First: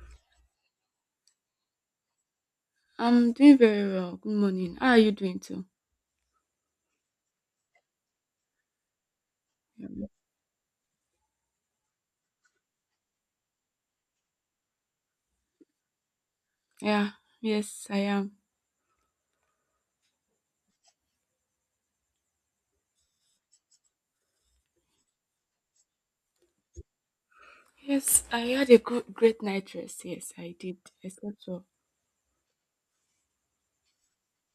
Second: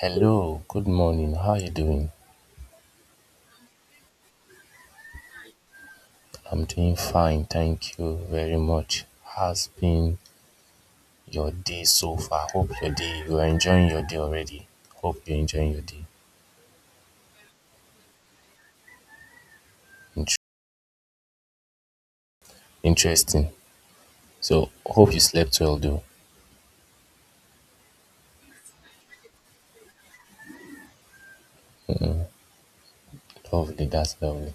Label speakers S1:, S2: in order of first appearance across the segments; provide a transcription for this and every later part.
S1: Hello, good morning. How are you doing?
S2: I'm doing very well. Good morning. How are you doing too?
S1: I'm doing fine, thank you very much. How's been your day so far? Hope you are enjoying your day already. Hope you're enjoying your day.
S2: Yeah, yes, I am.
S1: Int- Interesting. So hope you slept well though.
S2: Yes, I had a great night rest. Yes, I did. I slept well.
S1: Lovely, that's lovely.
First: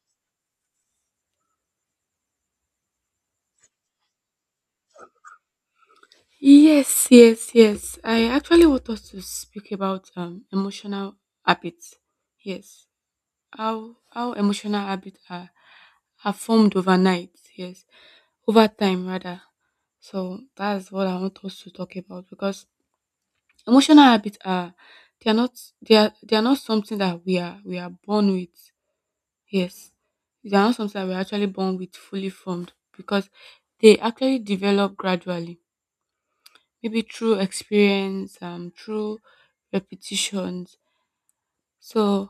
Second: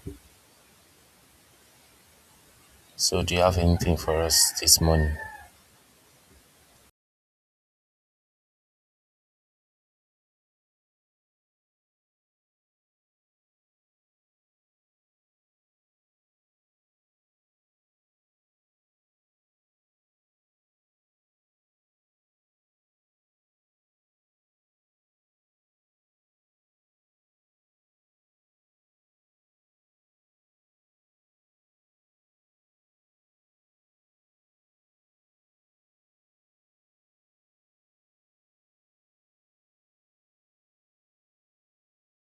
S1: So do you have anything for us this morning?
S2: Yes, yes, yes. I actually want us to speak about emotional habits. Yes, how emotional habits are formed overnight. Yes, over time rather. So that's what I want us to talk about, because emotional habits are they are not they are they are not something that we are born with. Yes. They are not something that we're actually born with fully formed, because they actually develop gradually. Maybe through experience, through repetitions. So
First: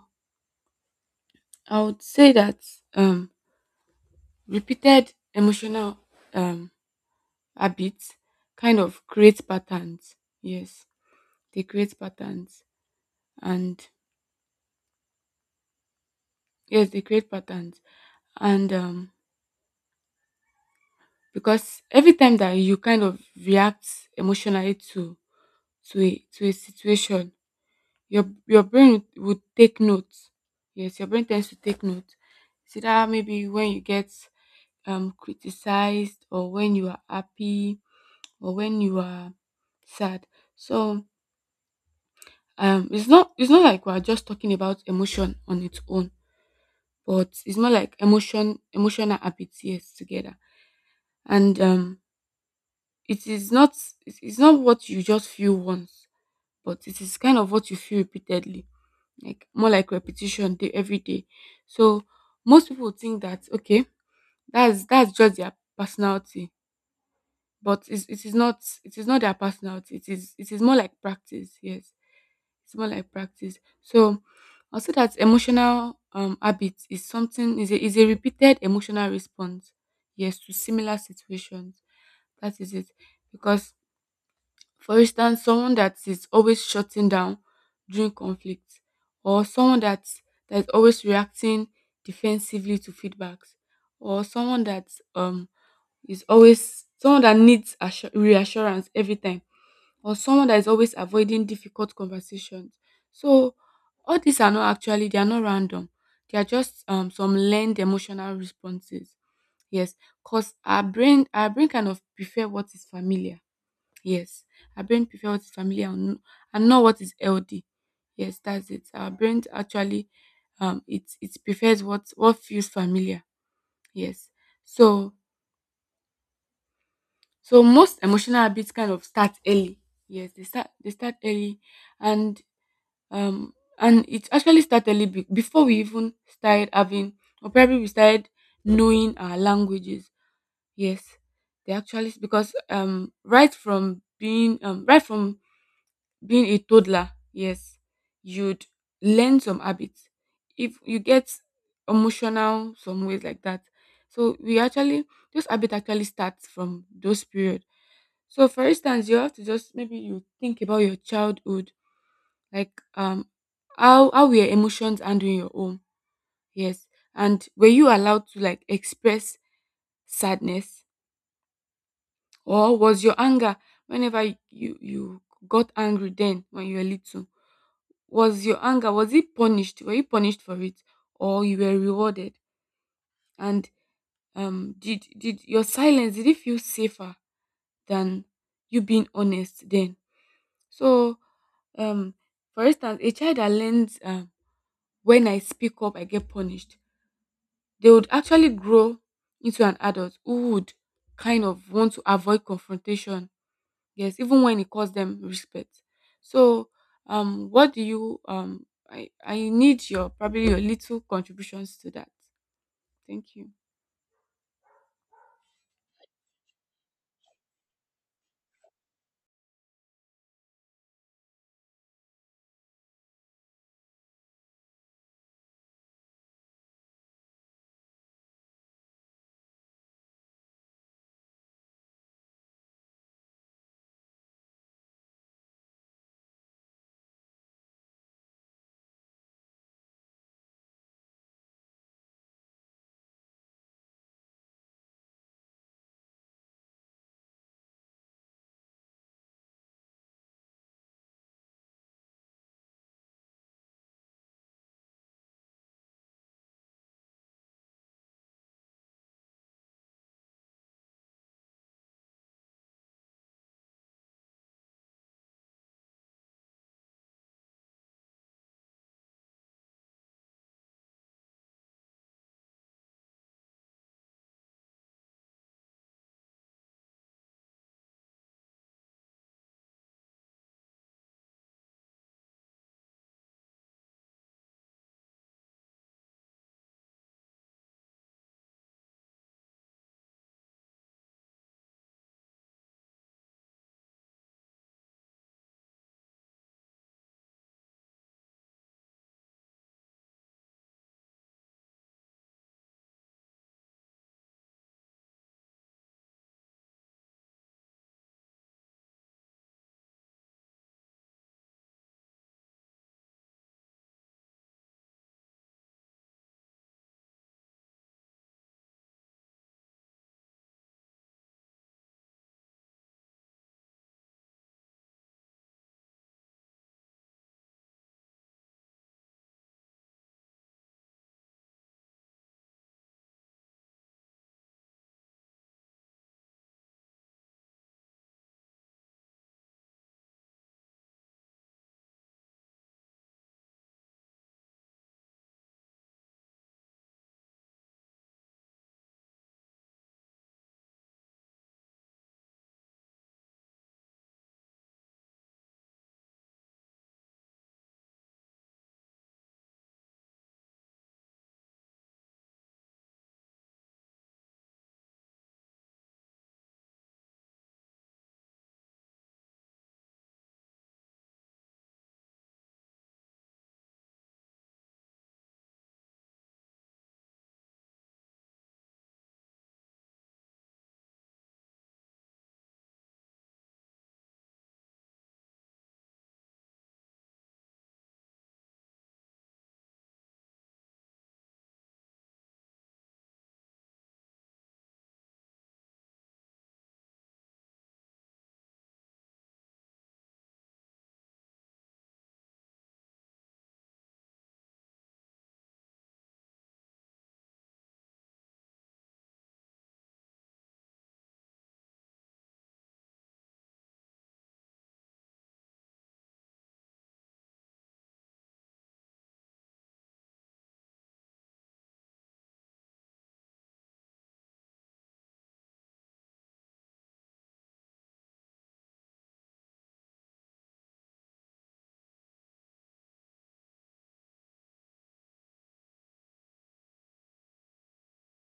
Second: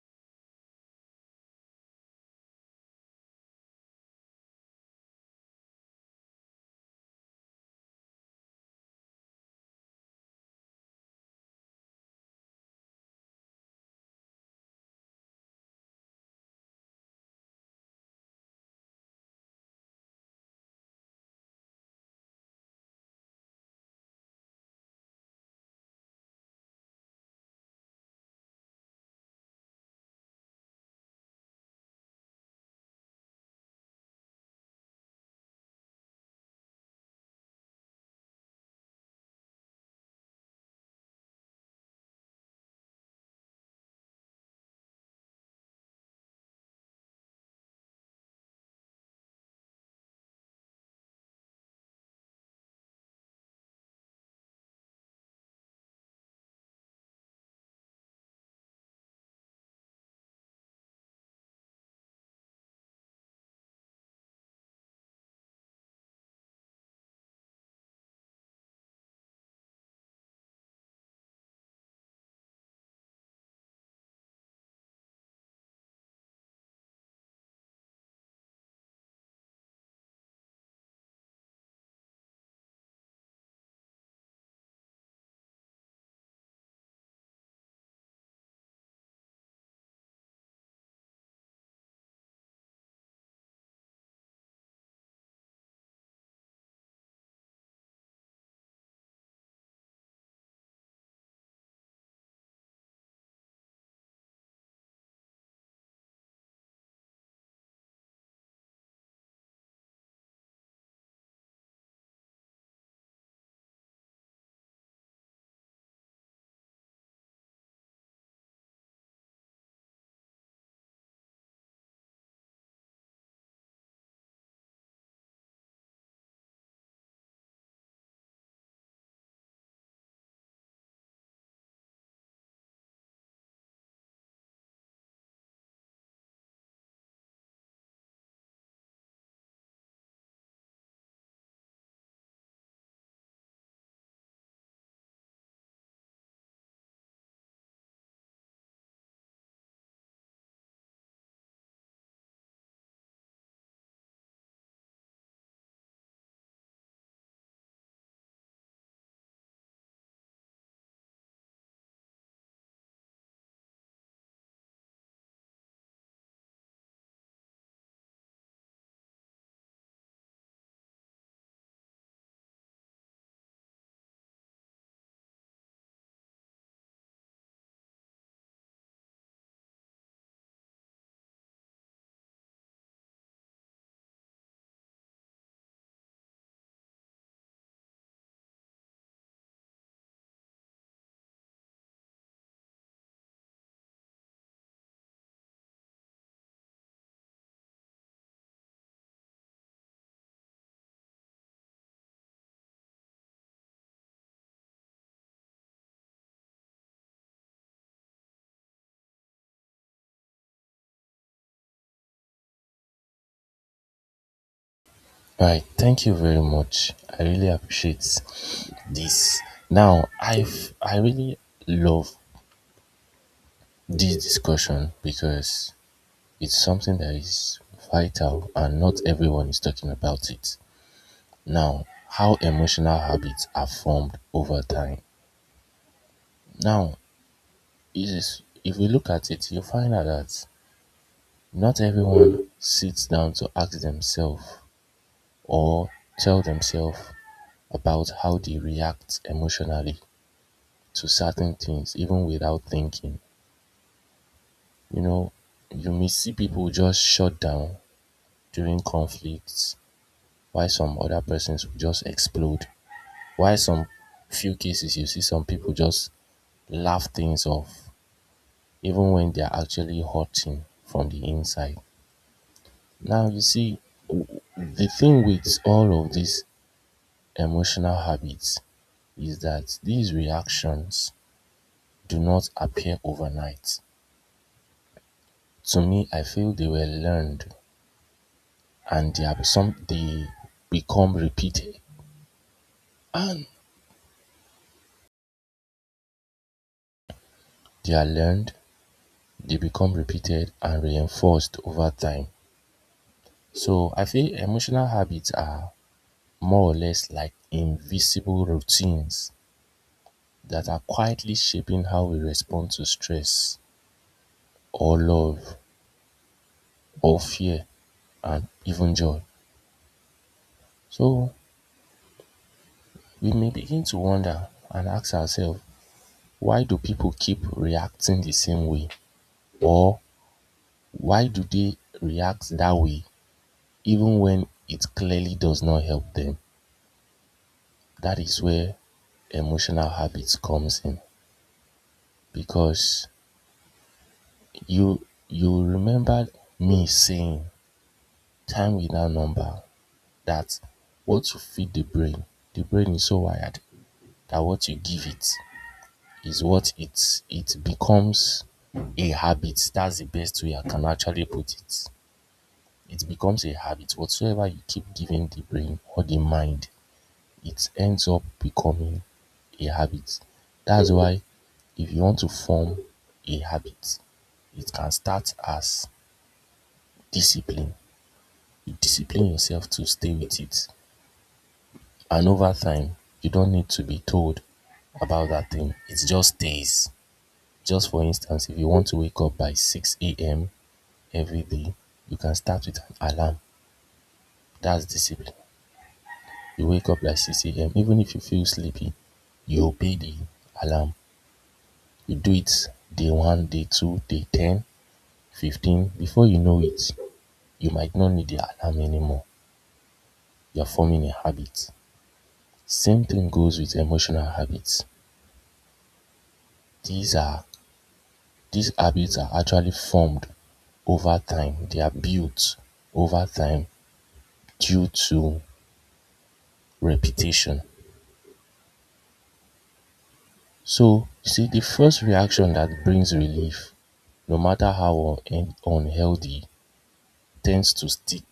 S2: I would say that um repeated emotional um habits kind of create patterns. Yes. They create patterns, and yes, they create patterns, and because every time that you kind of react emotionally to a situation, your brain would take note. Yes, your brain tends to take note, see that maybe when you get criticized, or when you are happy, or when you are sad. So it's not like we're just talking about emotion on its own, but it's more like emotional habits, yes, together. And it is not, it is not what you just feel once, but it is kind of what you feel repeatedly, like more like repetition day every day. So most people think that, okay, that's just their personality, but it is not, it is not their personality. It is, it is more like practice. Yes, it's more like practice. So I'll say that emotional habit is something, is a, is a repeated emotional response, yes, to similar situations. That is it, because for instance, someone that is always shutting down during conflict, or someone that is always reacting defensively to feedbacks, or someone that um is always someone that needs reassurance every time, or someone that is always avoiding difficult conversations. So all these are not actually, they are not random. They are just some learned emotional responses. Yes, because our brain kind of prefer what is familiar. Yes, our brain prefer what is familiar, and and not what is healthy. Yes, that's it. Our brain actually, it, it prefers what feels familiar. Yes. So so most emotional habits kind of start early. Yes, they start, they start early, and and it actually start early, before we even started having, or probably we started knowing our languages. Yes, they actually, because right from being a toddler, yes, you'd learn some habits. If you get emotional some ways like that. So we actually, those habits actually start from those period. So for instance, you have to just maybe you think about your childhood, like how were your emotions handling your own? Yes. And were you allowed to like express sadness? Or was your anger whenever you, you got angry then when you were little? Was your anger, was it punished? Were you punished for it, or you were rewarded? And did your silence, did it feel safer than you being honest then? So um, for instance, a child that learns, when I speak up, I get punished. They would actually grow into an adult who would kind of want to avoid confrontation. Yes, even when it costs them respect. So, what do you? I need your probably your little contributions to that. Thank you.
S1: Right, thank you very much. I really appreciate this. Now I really love this discussion because it's something that is vital and not everyone is talking about it. Now, how emotional habits are formed over time. Now, it is, if we look at it, you find out that not everyone sits down to ask themselves or tell themselves about how they react emotionally to certain things, even without thinking. You know, you may see people just shut down during conflicts, while some other persons will just explode. While some few cases you see some people just laugh things off even when they are actually hurting from the inside. Now you see, the thing with all of these emotional habits is that these reactions do not appear overnight. To me, I feel they were learned, and they are some they become repeated, and they are learned, they become repeated and reinforced over time. So I feel emotional habits are more or less like invisible routines that are quietly shaping how we respond to stress or love or fear and even joy. So we may begin to wonder and ask ourselves, why do people keep reacting the same way? Or why do they react that way even when it clearly does not help them? That is where emotional habits comes in, because you you remember me saying, "Time is now number," that what you feed the brain is so wired that what you give it is what it becomes a habit. That's the best way I can actually put it. It becomes a habit. Whatsoever you keep giving the brain or the mind, it ends up becoming a habit. That's why if you want to form a habit, it can start as discipline. You discipline yourself to stay with it. And over time, you don't need to be told about that thing. It just stays. Just for instance, if you want to wake up by 6 a.m. every day, you can start with an alarm. That's discipline. You wake up by 6 a.m. Even if you feel sleepy, you obey the alarm. You do it day 1, day 2, day 10, 15. Before you know it, you might not need the alarm anymore. You're forming a habit. Same thing goes with emotional habits. These are These habits are actually formed over time. They are built over time due to repetition. So, you see, the first reaction that brings relief, no matter how unhealthy, tends to stick.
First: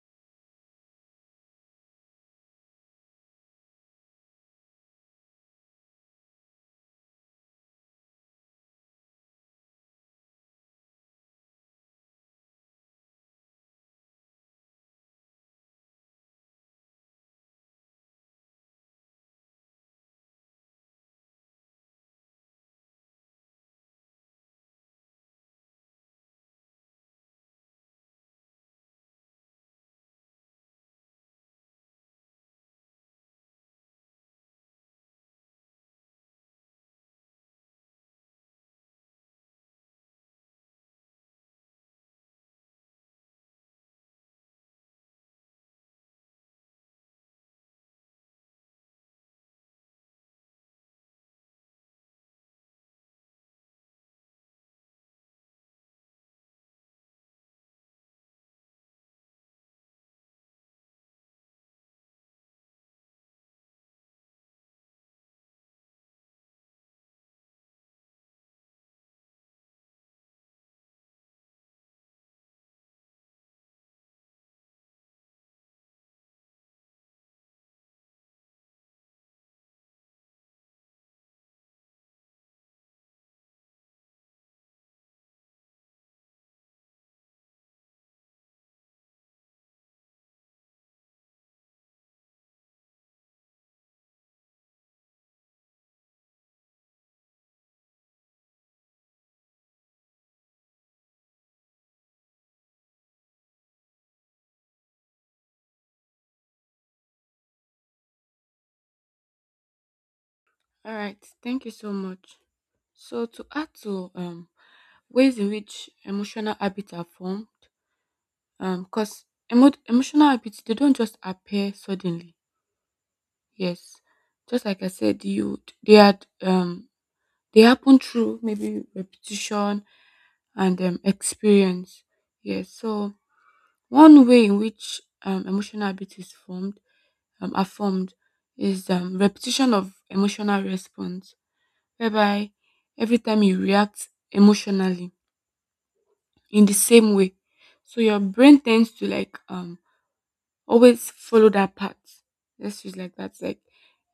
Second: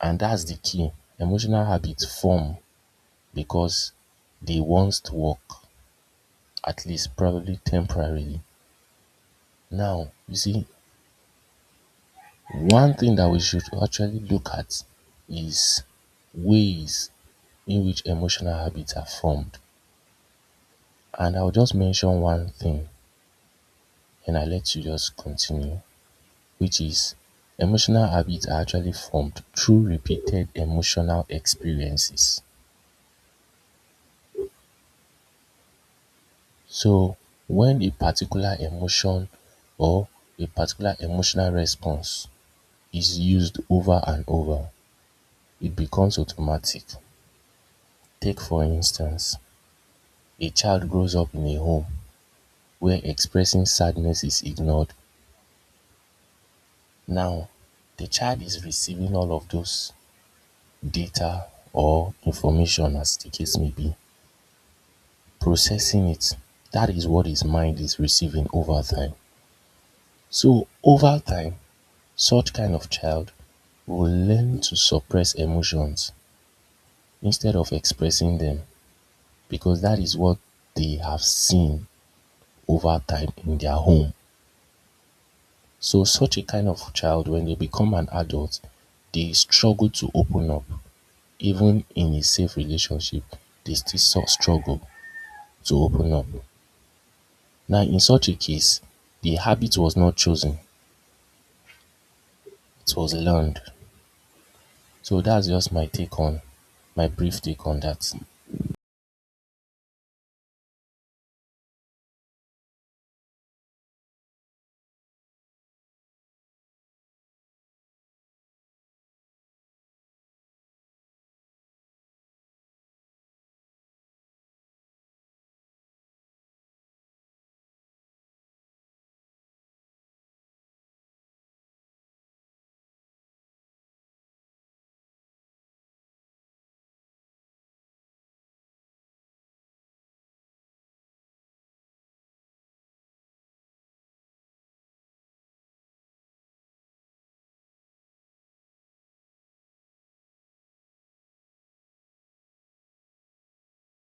S1: And that's the key. Emotional habits form because they once work, at least probably temporarily. Now, you see, one thing that we should actually look at is ways in which emotional habits are formed, and I'll just mention one thing and I'll let you just continue, which is: emotional habits are actually formed through repeated emotional experiences. So when a particular emotion or a particular emotional response is used over and over, it becomes automatic. Take for instance, a child grows up in a home where expressing sadness is ignored. Now, the child is receiving all of those data or information, as the case may be, processing it; that is what his mind is receiving over time. So over time, such kind of child will learn to suppress emotions instead of expressing them, because that is what they have seen over time in their home. So such a kind of child, when they become an adult, they struggle to open up. Even in a safe relationship, they still struggle to open up. Now, in such a case, the habit was not chosen, it was learned. So that's just my take on, my brief take on that.
S2: All right. Thank you so much. So to add to ways in which emotional habits are formed, because emotional habits, they don't just appear suddenly. Yes, just like I said, you they had they happen through maybe repetition and experience. Yes, so one way in which emotional habit is formed, are formed, is repetition of emotional response, whereby every time you react emotionally in the same way, so your brain tends to like always follow that path. Let's use like that. Like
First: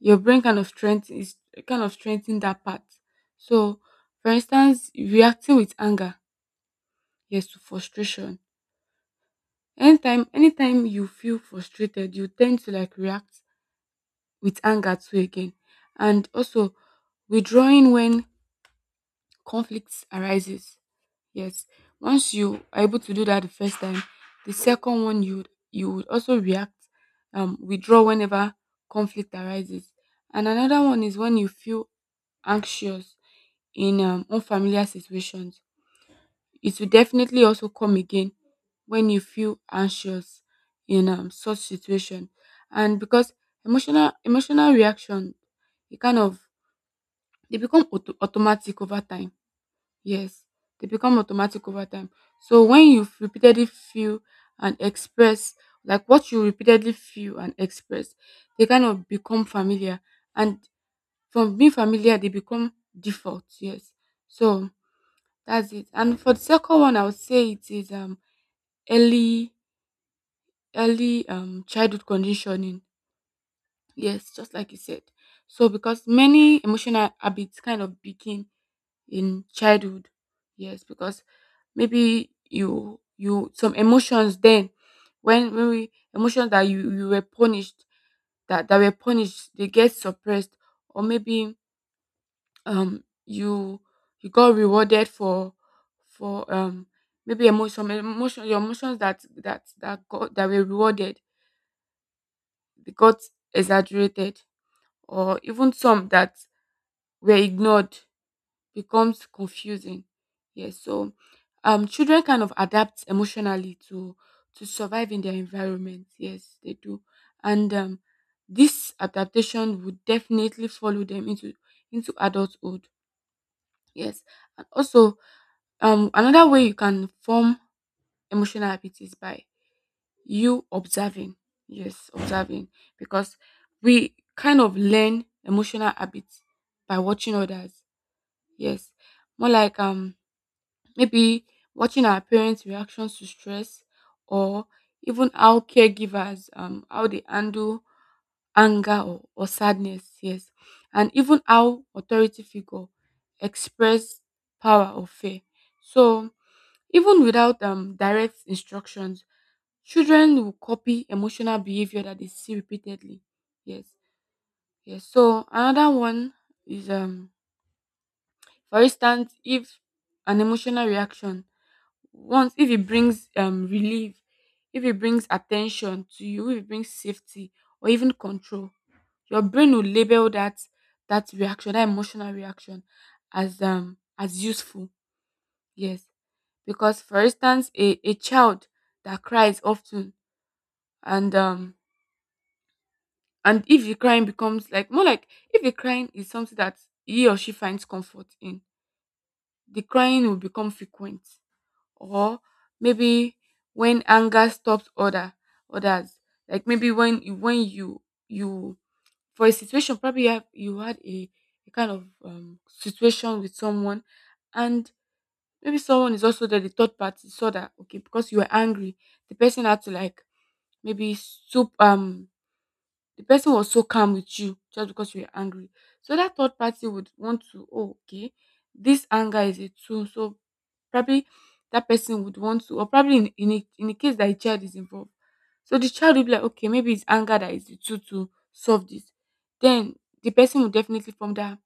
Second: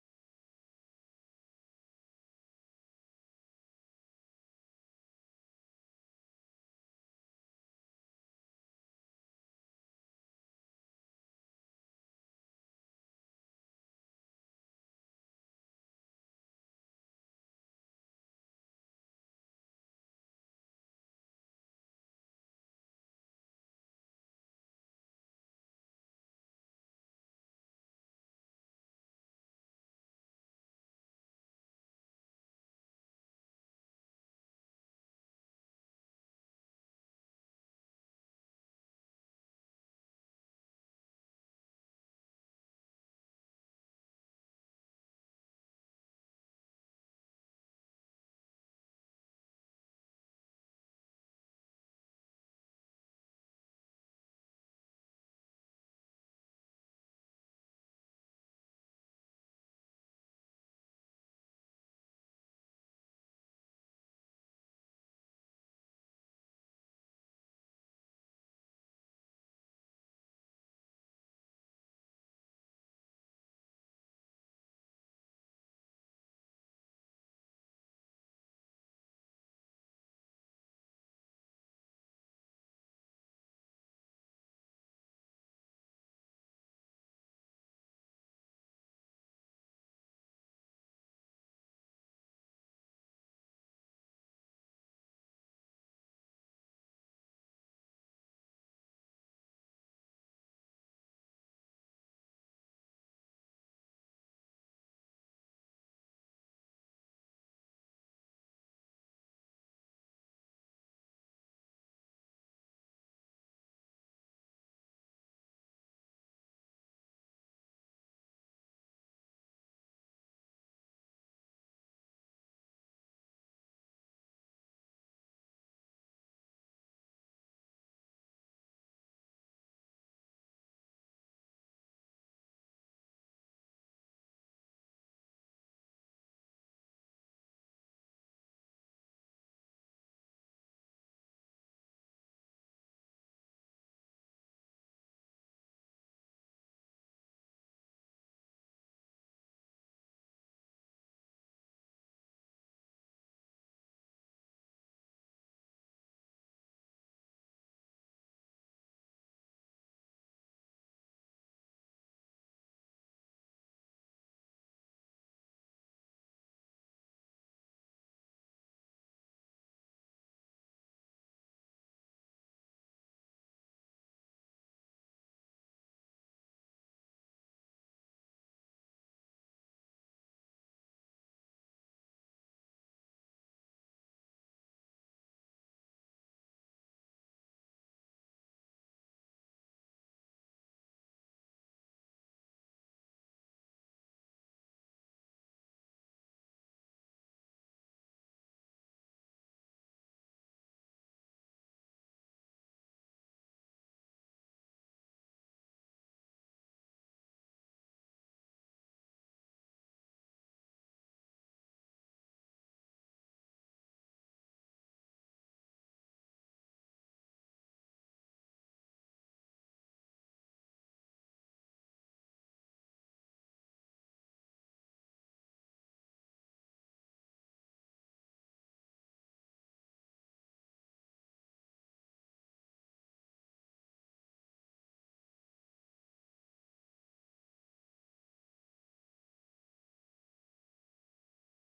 S2: your brain kind of strength is kind of strengthen that path. So, for instance, reacting with anger, yes, to frustration. Anytime, anytime you feel frustrated, you tend to like react with anger too again, and also withdrawing when conflicts arises. Yes, once you are able to do that the first time, the second one, you would also react, withdraw whenever conflict arises. And another one is when you feel anxious in unfamiliar situations. It will definitely also come again when you feel anxious in such situation, and because emotional reaction, it kind of, they become automatic over time. Yes, they become automatic over time. So when you repeatedly feel and express, like what you repeatedly feel and express, they kind of become familiar, and from being familiar, they become default. Yes, so that's it. And for the second one, I would say it is early early childhood conditioning, yes, just like you said. So because many emotional habits kind of begin in childhood. Yes, because maybe you, you some emotions then, when we emotions that you were punished, that, that were punished, they get suppressed. Or maybe you, you got rewarded for maybe emotion some emotion, your emotions that, got, that were rewarded, got exaggerated. Or even some that were ignored becomes confusing. Yes, so children kind of adapt emotionally to survive in their environment. Yes, they do. And this adaptation would definitely follow them into adulthood. Yes. And also another way you can form emotional habits is by you observing. Yes, observing. Because we kind of learn emotional habits by watching others. Yes. More like maybe watching our parents' reactions to stress, or even how caregivers how they handle anger or sadness. Yes. And even how authority figure express power or fear. So even without direct instructions, children will copy emotional behavior that they see repeatedly. Yes. Yes, so another one is, for instance, if an emotional reaction once, if it brings relief, if it brings attention to you, if it brings safety or even control, your brain will label that, that reaction that emotional reaction as useful. Yes, because for instance, a child that cries often, and um and if the crying becomes like more like, if the crying is something that he or she finds comfort in, the crying will become frequent. Or maybe when anger stops others, like maybe when you, you for a situation, probably you, have, you had a kind of situation with someone, and maybe someone is also there, the third party, so that, okay, because you were angry, the person had to like maybe soup the person was so calm with you just because you were angry. So that third party would want to, oh, okay, this anger is a tool. So probably that person would want to, or probably in a, in the case that a child is involved. So the child will be like, okay, maybe it's anger that is the tool to solve this. Then the person will definitely form that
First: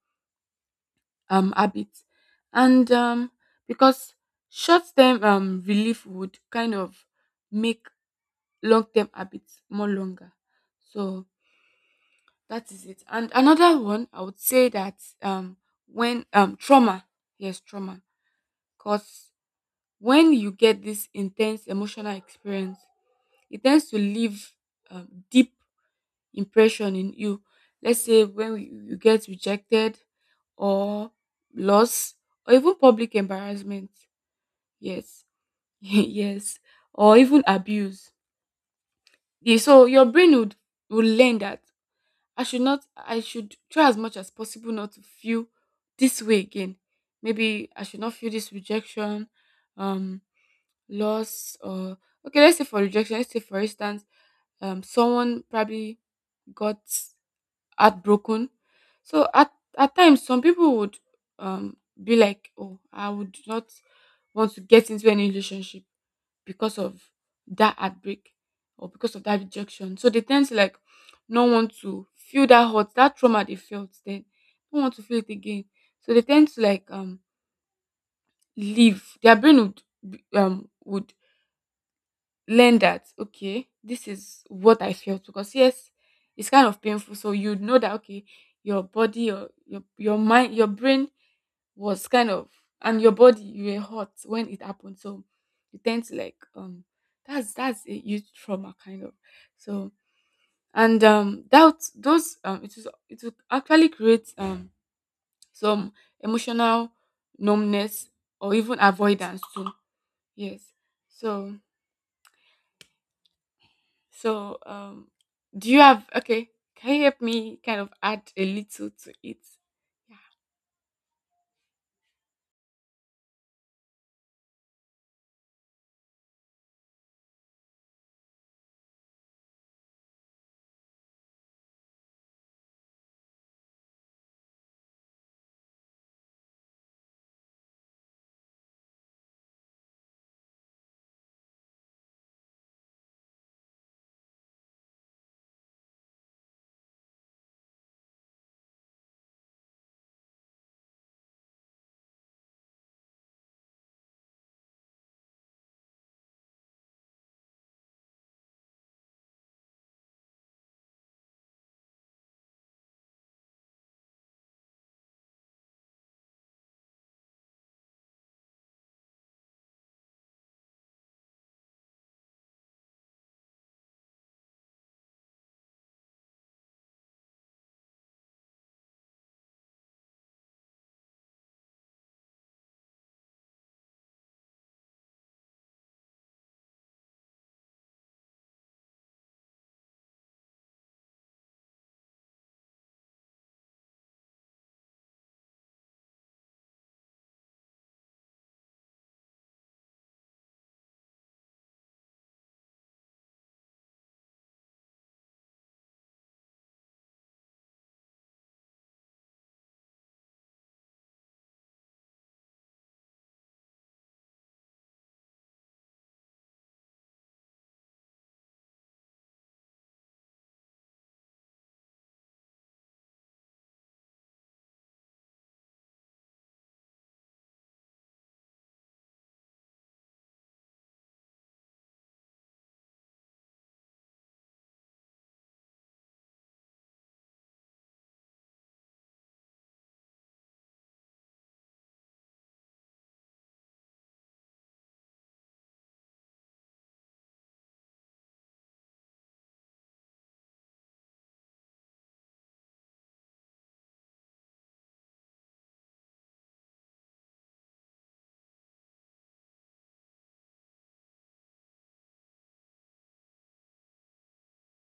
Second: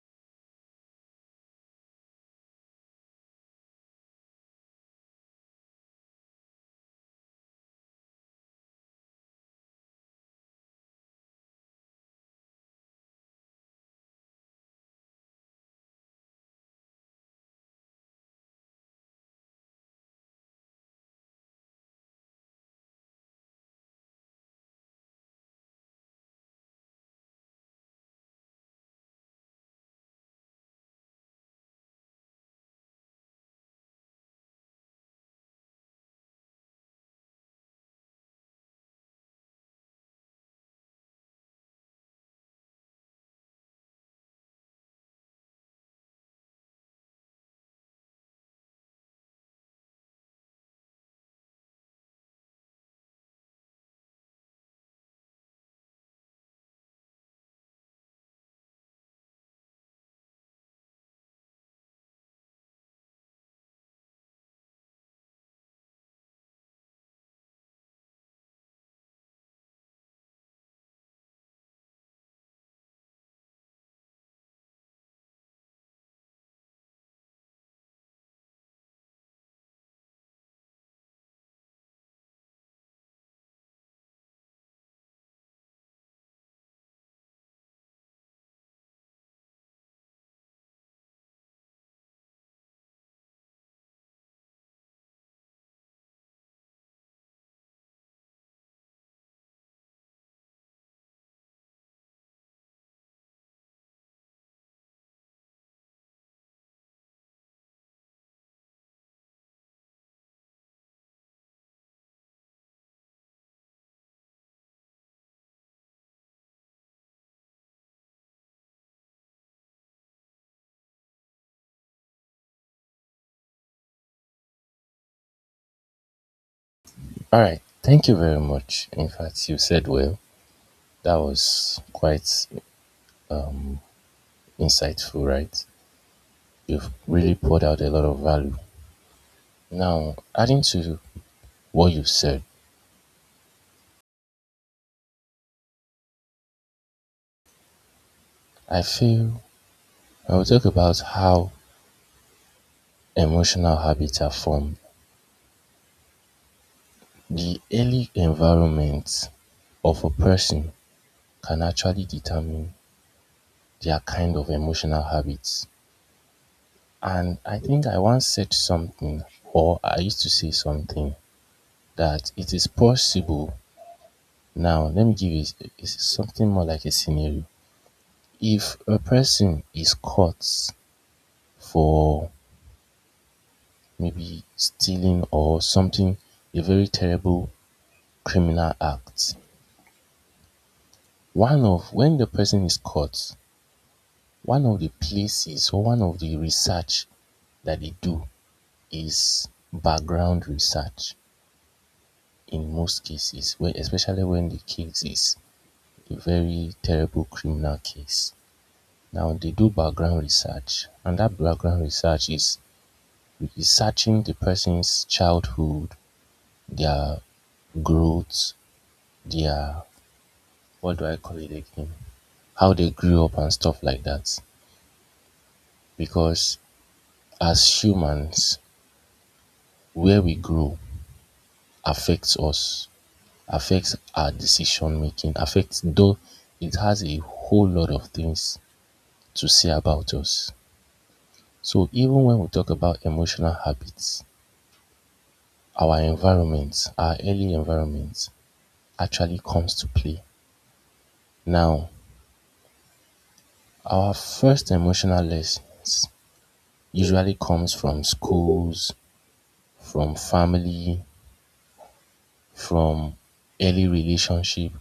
S2: habit, and because short term relief would kind of make long term habits more longer. So that is it. And another one, I would say that um, when trauma, yes, trauma, because when you get this intense emotional experience, it tends to leave deep impression in you. Let's say when you get rejected, or loss, or even public embarrassment. Yes, yes, or even abuse. Yeah. So your brain would learn that I should not, I should try as much as possible not to feel this way again. Maybe I should not feel this rejection, um, loss, or okay, let's say for rejection, let's say for instance, someone probably got heartbroken. So at times some people would be like, "Oh, I would not want to get into any relationship because of that heartbreak, or because of that rejection." So they tend to like not want to feel that hurt, that trauma they felt then, don't want to feel it again. So they tend to like leave. Their brain would would learn that, okay, this is what I felt. Because yes, it's kind of painful. So you know that, okay, your body, your mind, your brain was kind of, and your body you were hot when it happened. So you tend to like that's a huge trauma kind of. So and that, those it was, it will actually create some emotional numbness, or even avoidance too. Yes. So, so, do you have, okay? Can you help me kind of add a little to it? Yeah.
S1: All right. Thank you very much. In fact, you said well. That was quite um, insightful, right? You've really poured out a lot of value. Now, adding to what you've said, I feel I'll talk about how emotional habits are formed. The early environment of a person can actually determine their kind of emotional habits. And I think I once said something, or I used to say something, that it is possible. Now, let me give you something more like a scenario. If a person is caught for maybe stealing or something, a very terrible criminal act, one of when the person is caught, one of the places or one of the research that they do is background research in most cases, where, especially when the case is a very terrible criminal case. Now they do background research, and that background research is researching the person's childhood, their growth, their, what do I call it again? How they grew up and stuff like that. Because as humans, where we grow affects us, affects our decision making, affects, though, it has a whole lot of things to say about us. So even when we talk about emotional habits, our environment, our early environment actually comes to play. Now, our first emotional lessons usually comes from schools, from family, from early relationship,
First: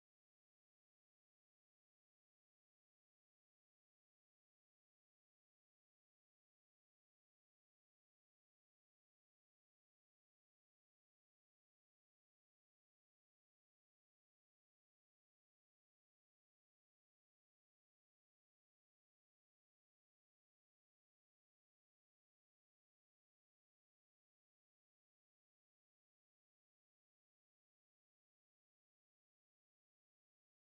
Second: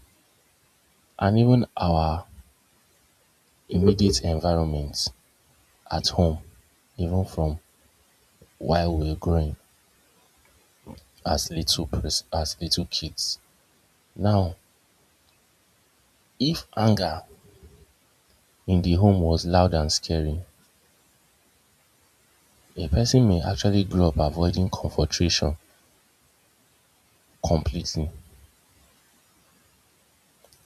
S1: and even our immediate environment at home, even from while we're growing, as little as little kids. Now, if anger in the home was loud and scary, a person may actually grow up avoiding confrontation completely.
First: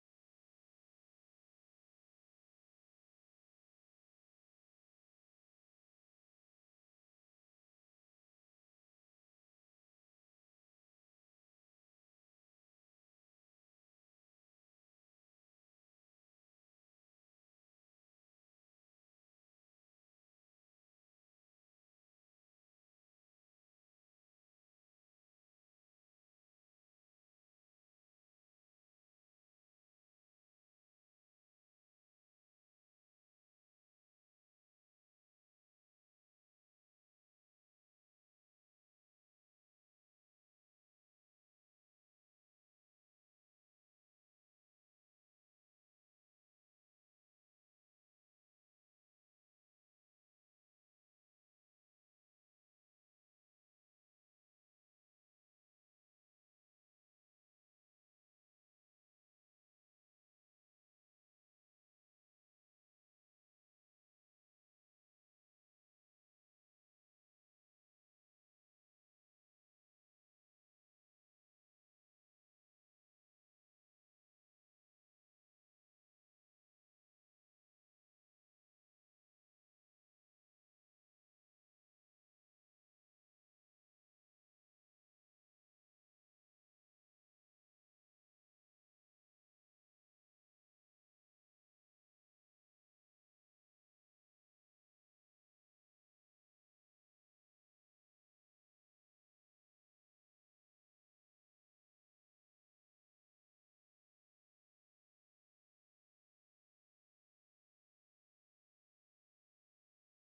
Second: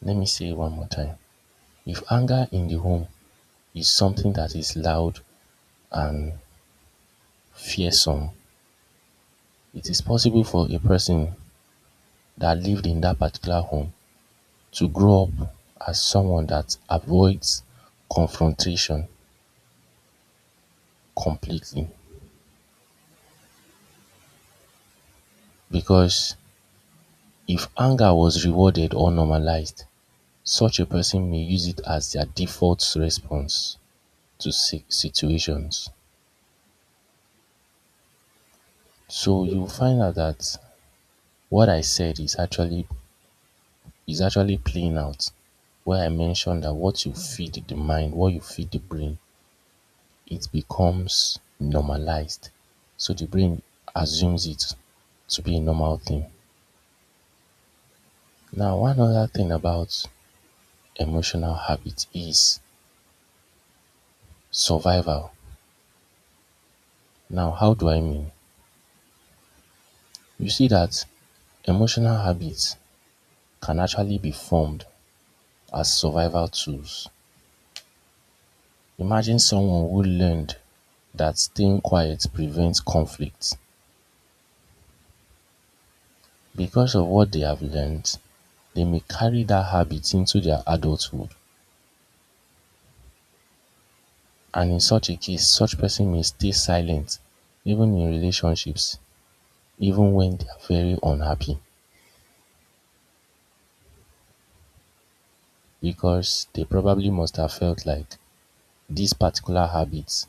S1: Let me say it one more time. If anger in the home is something that is loud and fearsome, it is possible for a person that lived in that particular home to grow up as someone that avoids confrontation completely. Because if anger was rewarded or normalized, such a person may use it as their default response to situations. So you'll find out that what I said is actually playing out, where I mentioned that what you feed the mind, what you feed the brain, it becomes normalized. So the brain assumes it to be a normal thing. Now, one other thing about emotional habit is survival. Now how do I mean? You see that emotional habits can actually be formed as survival tools. Imagine someone who learned that staying quiet prevents conflict. Because of what they have learned, they may carry that habit into their adulthood. And in such a case, such person may stay silent even in relationships, even when they are very unhappy, because they probably must have felt like this particular habit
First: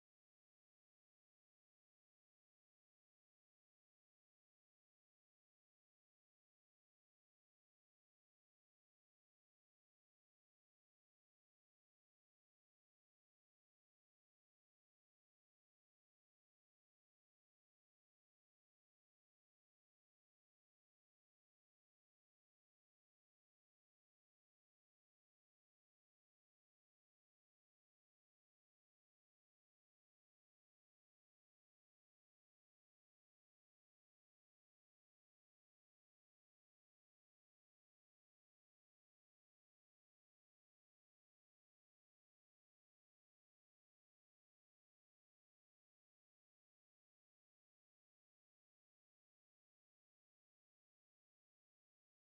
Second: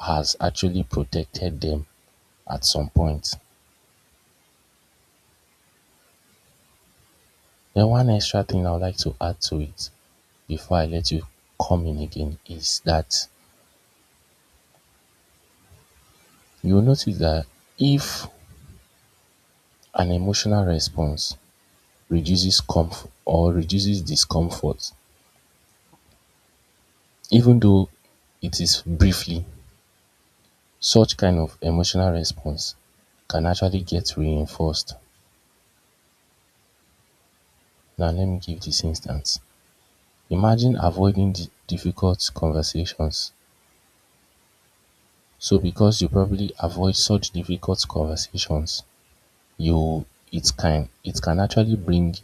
S1: has actually protected them at some point. Then one extra thing I would like to add to it before I let you come in again is that you'll notice that if an emotional response reduces comfort or reduces discomfort, even though it is briefly, such kind of emotional response can actually get reinforced. Now let me give this instance. Imagine avoiding the difficult conversations. So because you probably avoid such difficult conversations, you it can actually bring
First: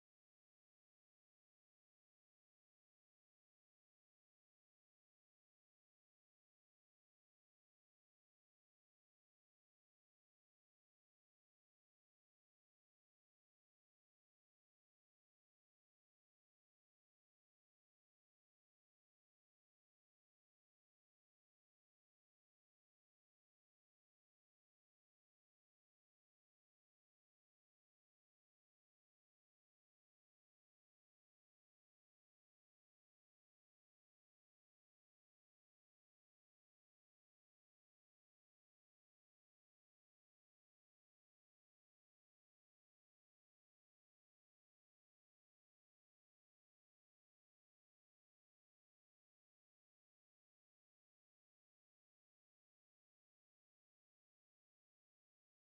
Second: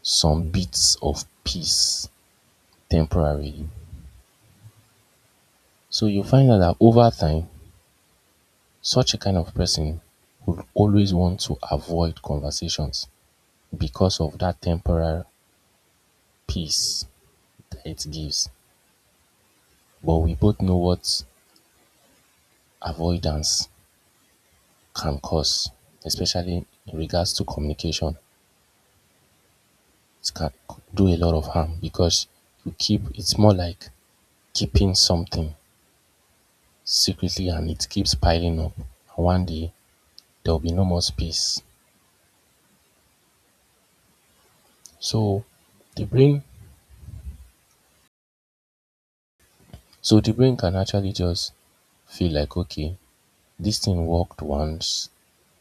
S1: some bits of peace temporarily. So you find out that over time, such a kind of person would always want to avoid conversations because of that temporary peace that it gives. But we both know what avoidance can cause, especially in regards to communication. It can do a lot of harm, because you keep it's more like keeping something secretly, and it keeps piling up, and one day there will be no more space. so the brain so the brain can actually just feel like, okay, this thing worked once,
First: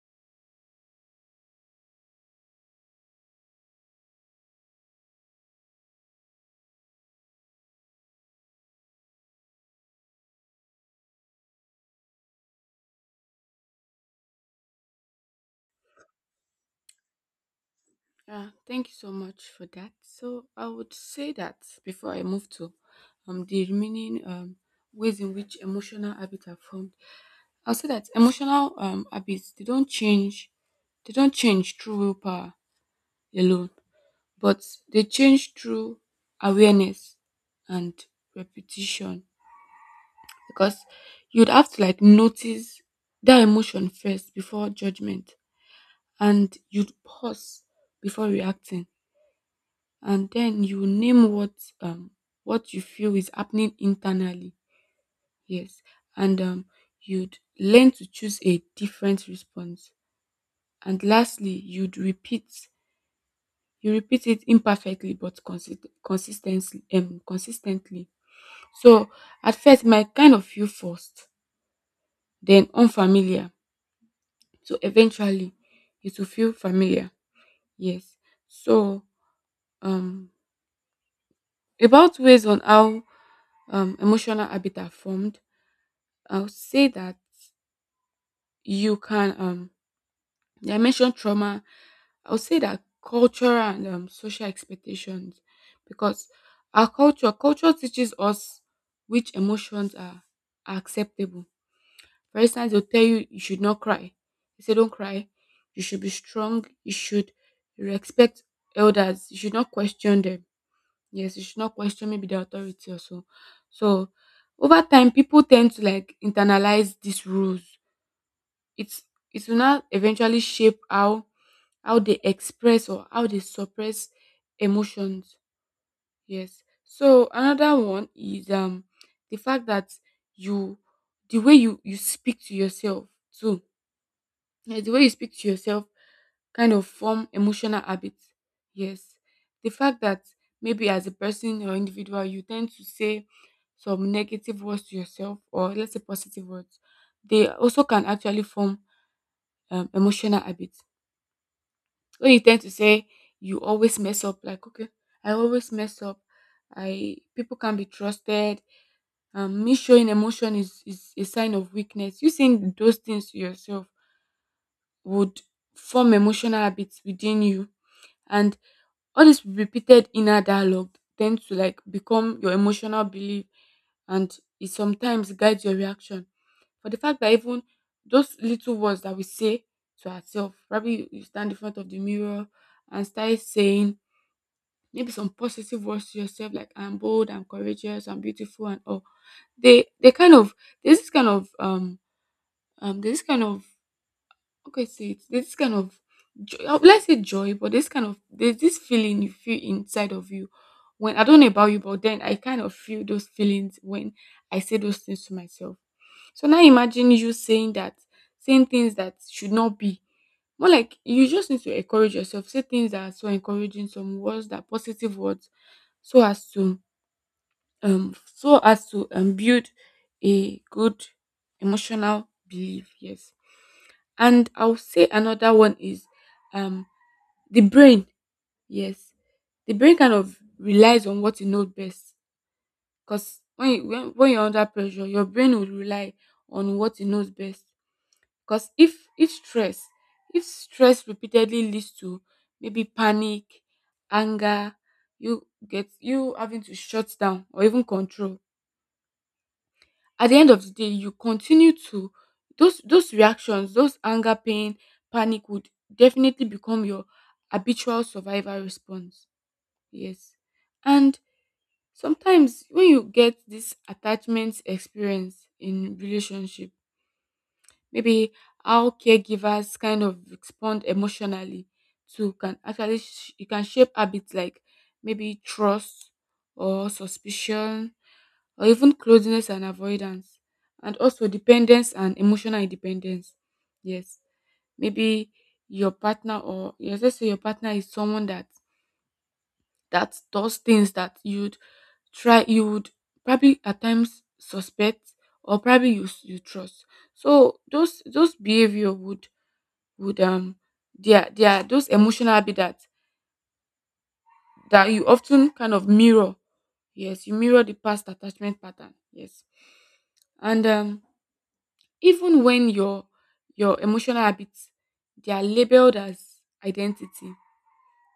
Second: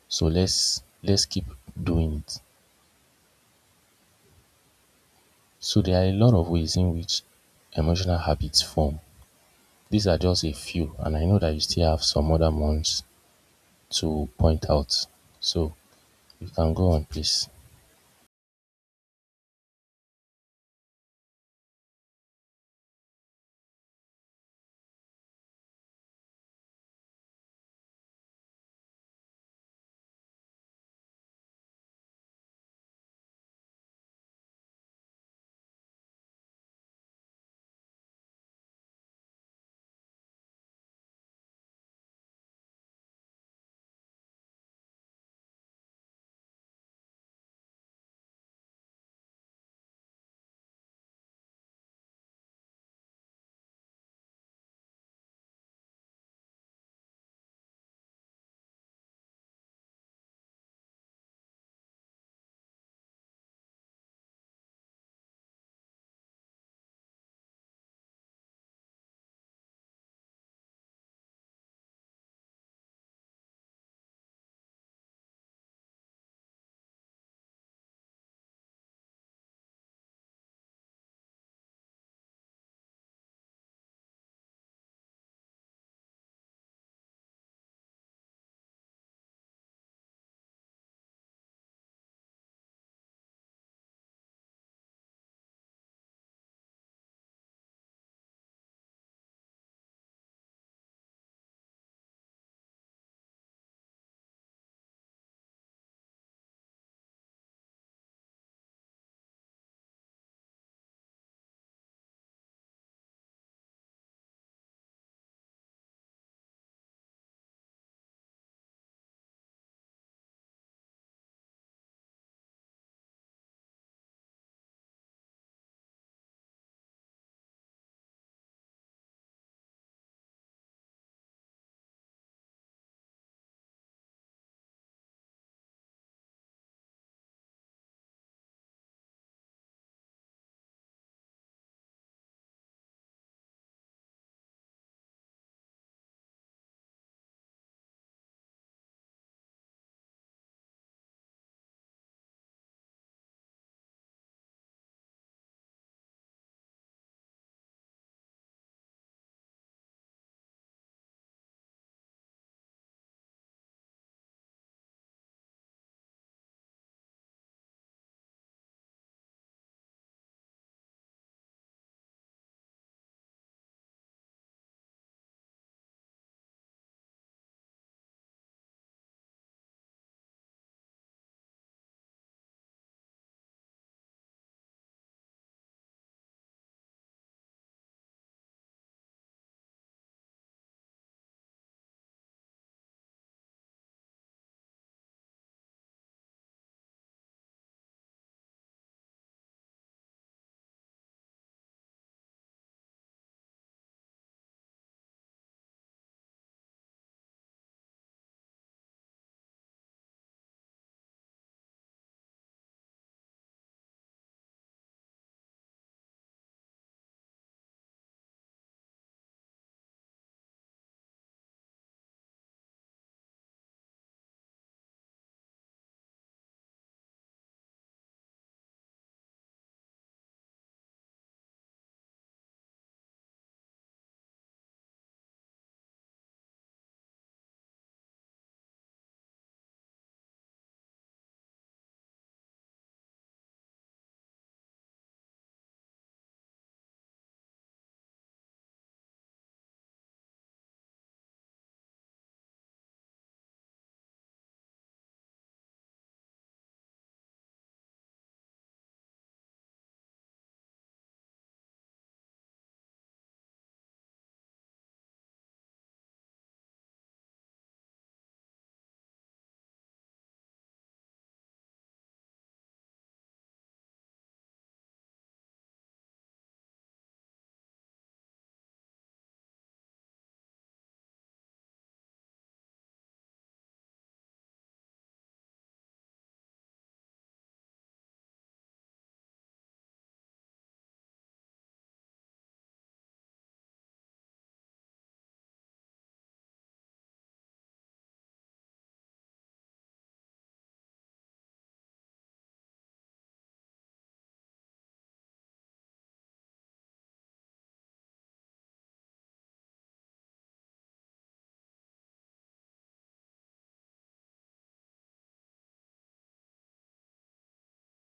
S1: so let's keep doing it. So there are a lot of ways in which emotional habits form. These are just a few, and I know that you still have some other ones to point out, so you can go on, please.
S2: Yeah, thank you so much for that. So I would say that before I move to the remaining ways in which emotional habits are formed, I'll say that emotional habits they don't change through willpower alone, but they change through awareness and repetition. Because you'd have to like notice that emotion first before judgment and you'd pause before reacting and then you name um what you feel is happening internally. Yes. And you'd learn to choose a different response, and lastly you'd repeat. You repeat it imperfectly but consistently, consistently. So at first it might kind of feel forced, then unfamiliar. So eventually it will feel familiar. Yes. So um about ways on how emotional habits are formed, I'll say that you can yeah, I mentioned trauma. I'll say that culture and social expectations, because our culture teaches us which emotions are acceptable. For instance, they'll tell you you should not cry. They say don't cry. You should be strong. You should respect elders. You should not question them. Yes, you should not question maybe the authority or so. So over time, people tend to like internalize these rules. It's it will now eventually shape how they express or how they suppress emotions. Yes. So another one is the fact that you the way you speak to yourself too. Yes, the way you speak to yourself kind of form emotional habits. Yes. The fact that maybe as a person or individual you tend to say some negative words to yourself or let's say positive words, they also can actually form emotional habits. When you tend to say you always mess up, like okay, I always mess up. I people can be trusted. Me showing emotion is a sign of weakness. You saying those things to yourself would form emotional habits within you, and all this repeated inner dialogue tend to like become your emotional belief, and it sometimes guides your reaction, for the fact that even those little words that we say to ourselves, probably you stand in front of the mirror and start saying maybe some positive words to yourself like I'm bold, I'm courageous, I'm beautiful and all. They kind of there's this kind of there's this kind of okay, so it's this kind of let's say joy, but this kind of there's this feeling you feel inside of you when I don't know about you, but then I kind of feel those feelings when I say those things to myself. So now imagine you saying that, saying things that should not be. More like you just need to encourage yourself, say things that are so encouraging, some words that positive words, so as to so as to build a good emotional belief. Yes. And I'll say another one is um the brain. Yes, the brain kind of relies on what you know best. Because when you're under pressure, your brain will rely on what it knows best. Because if stress repeatedly leads to maybe panic, anger, you get you having to shut down or even control. At the end of the day, you continue to those reactions, those anger, pain, panic would definitely become your habitual survival response. Yes. And sometimes when you get this attachment experience in relationship, maybe how caregivers kind of respond emotionally to can actually you can shape habits like maybe trust or suspicion or even closeness and avoidance, and also dependence and emotional independence. Yes, maybe your partner or yes, let's say your partner is someone that does things that you would probably at times suspect or probably you trust. So those behavior would they are those emotional habit that you often kind of mirror. Yes, you mirror the past attachment pattern. Yes. And even when your emotional habits they are labeled as identity,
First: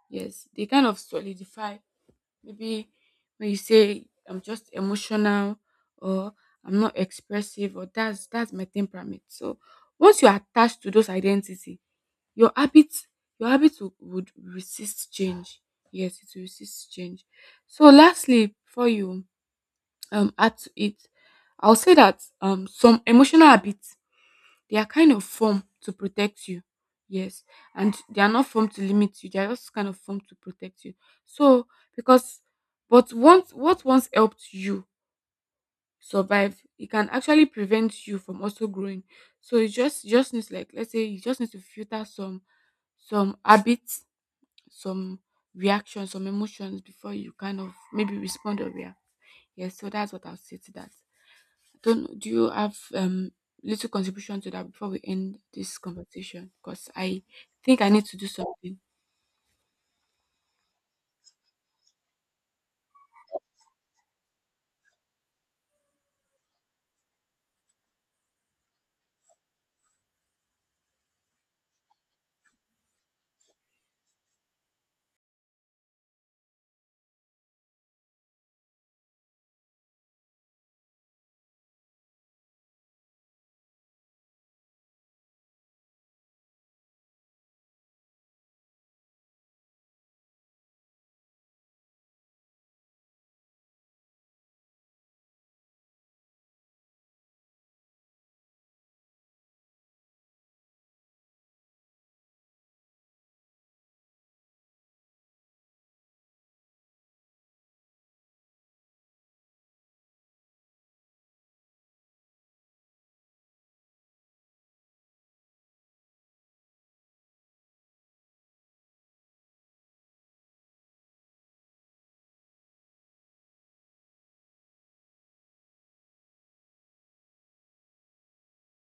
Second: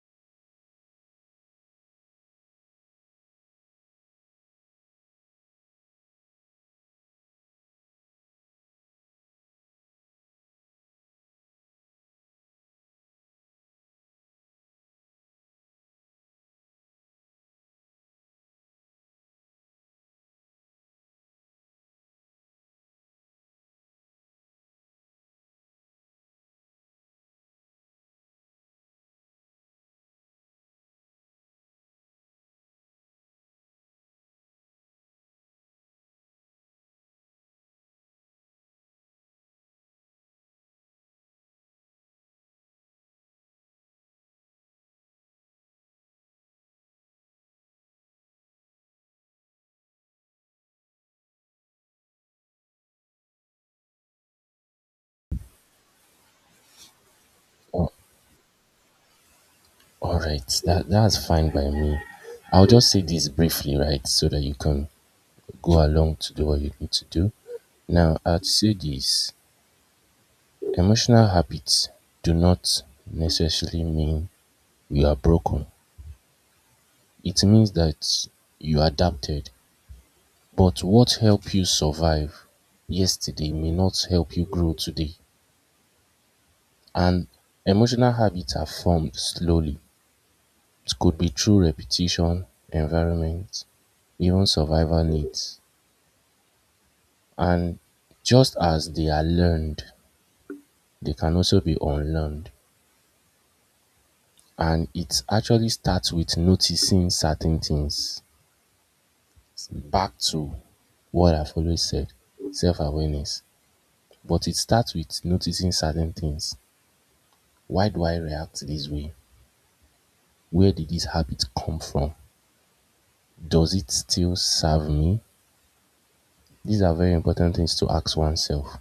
S2: yes they kind of solidify. Maybe when you say I'm just emotional, or I'm not expressive, or that's my temperament. So once you're attached to those identity, your habits your habits would resist change. Yes, it will resist change. So lastly, before you add to it, I'll say that some emotional habits they are kind of formed to protect you. Yes. And they are not formed to limit you. They are just kind of formed to protect you. So because but once what once helped you survive, it can actually prevent you from also growing. So you just needs like let's say you just need to filter some habits, some reactions, some emotions before you kind of maybe respond or react. Yes, so that's what I'll say to that. Don't do you have little contribution to that before we end this conversation? Because I think I
S1: Oh,
S2: need to do something.
S1: all right. That's fine by me. I'll just say this briefly, right, so that you can go along to do what you need to do. Now, I'd say this: emotional habits do not necessarily mean you are broken. It means that you adapted. But what helped you survive yesterday may not help you grow today. And emotional habits are formed slowly. It could be through repetition, environment, even survival needs. And just as they are learned, they can also be unlearned. And it actually starts with noticing certain things. Back to what I've always said: self awareness. But it starts with noticing certain things. Why do I react this way? Where did this habit come from? Does it still serve me? These are very important things to ask oneself,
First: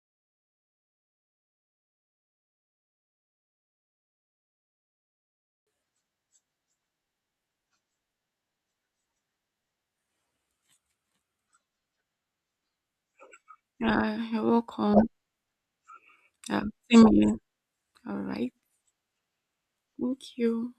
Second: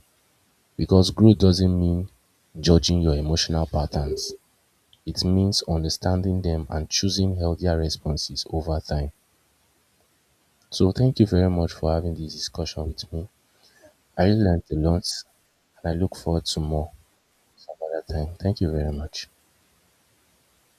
S1: because growth doesn't mean judging your emotional patterns. It means understanding them and choosing healthier responses over time. So thank you very much for having this discussion with me. I really
S2: You're
S1: learned a
S2: welcome.
S1: lot, and I look forward to
S2: Uh,
S1: more
S2: same here.
S1: some other
S2: All
S1: time.
S2: right.
S1: Thank you very much.
S2: Thank you.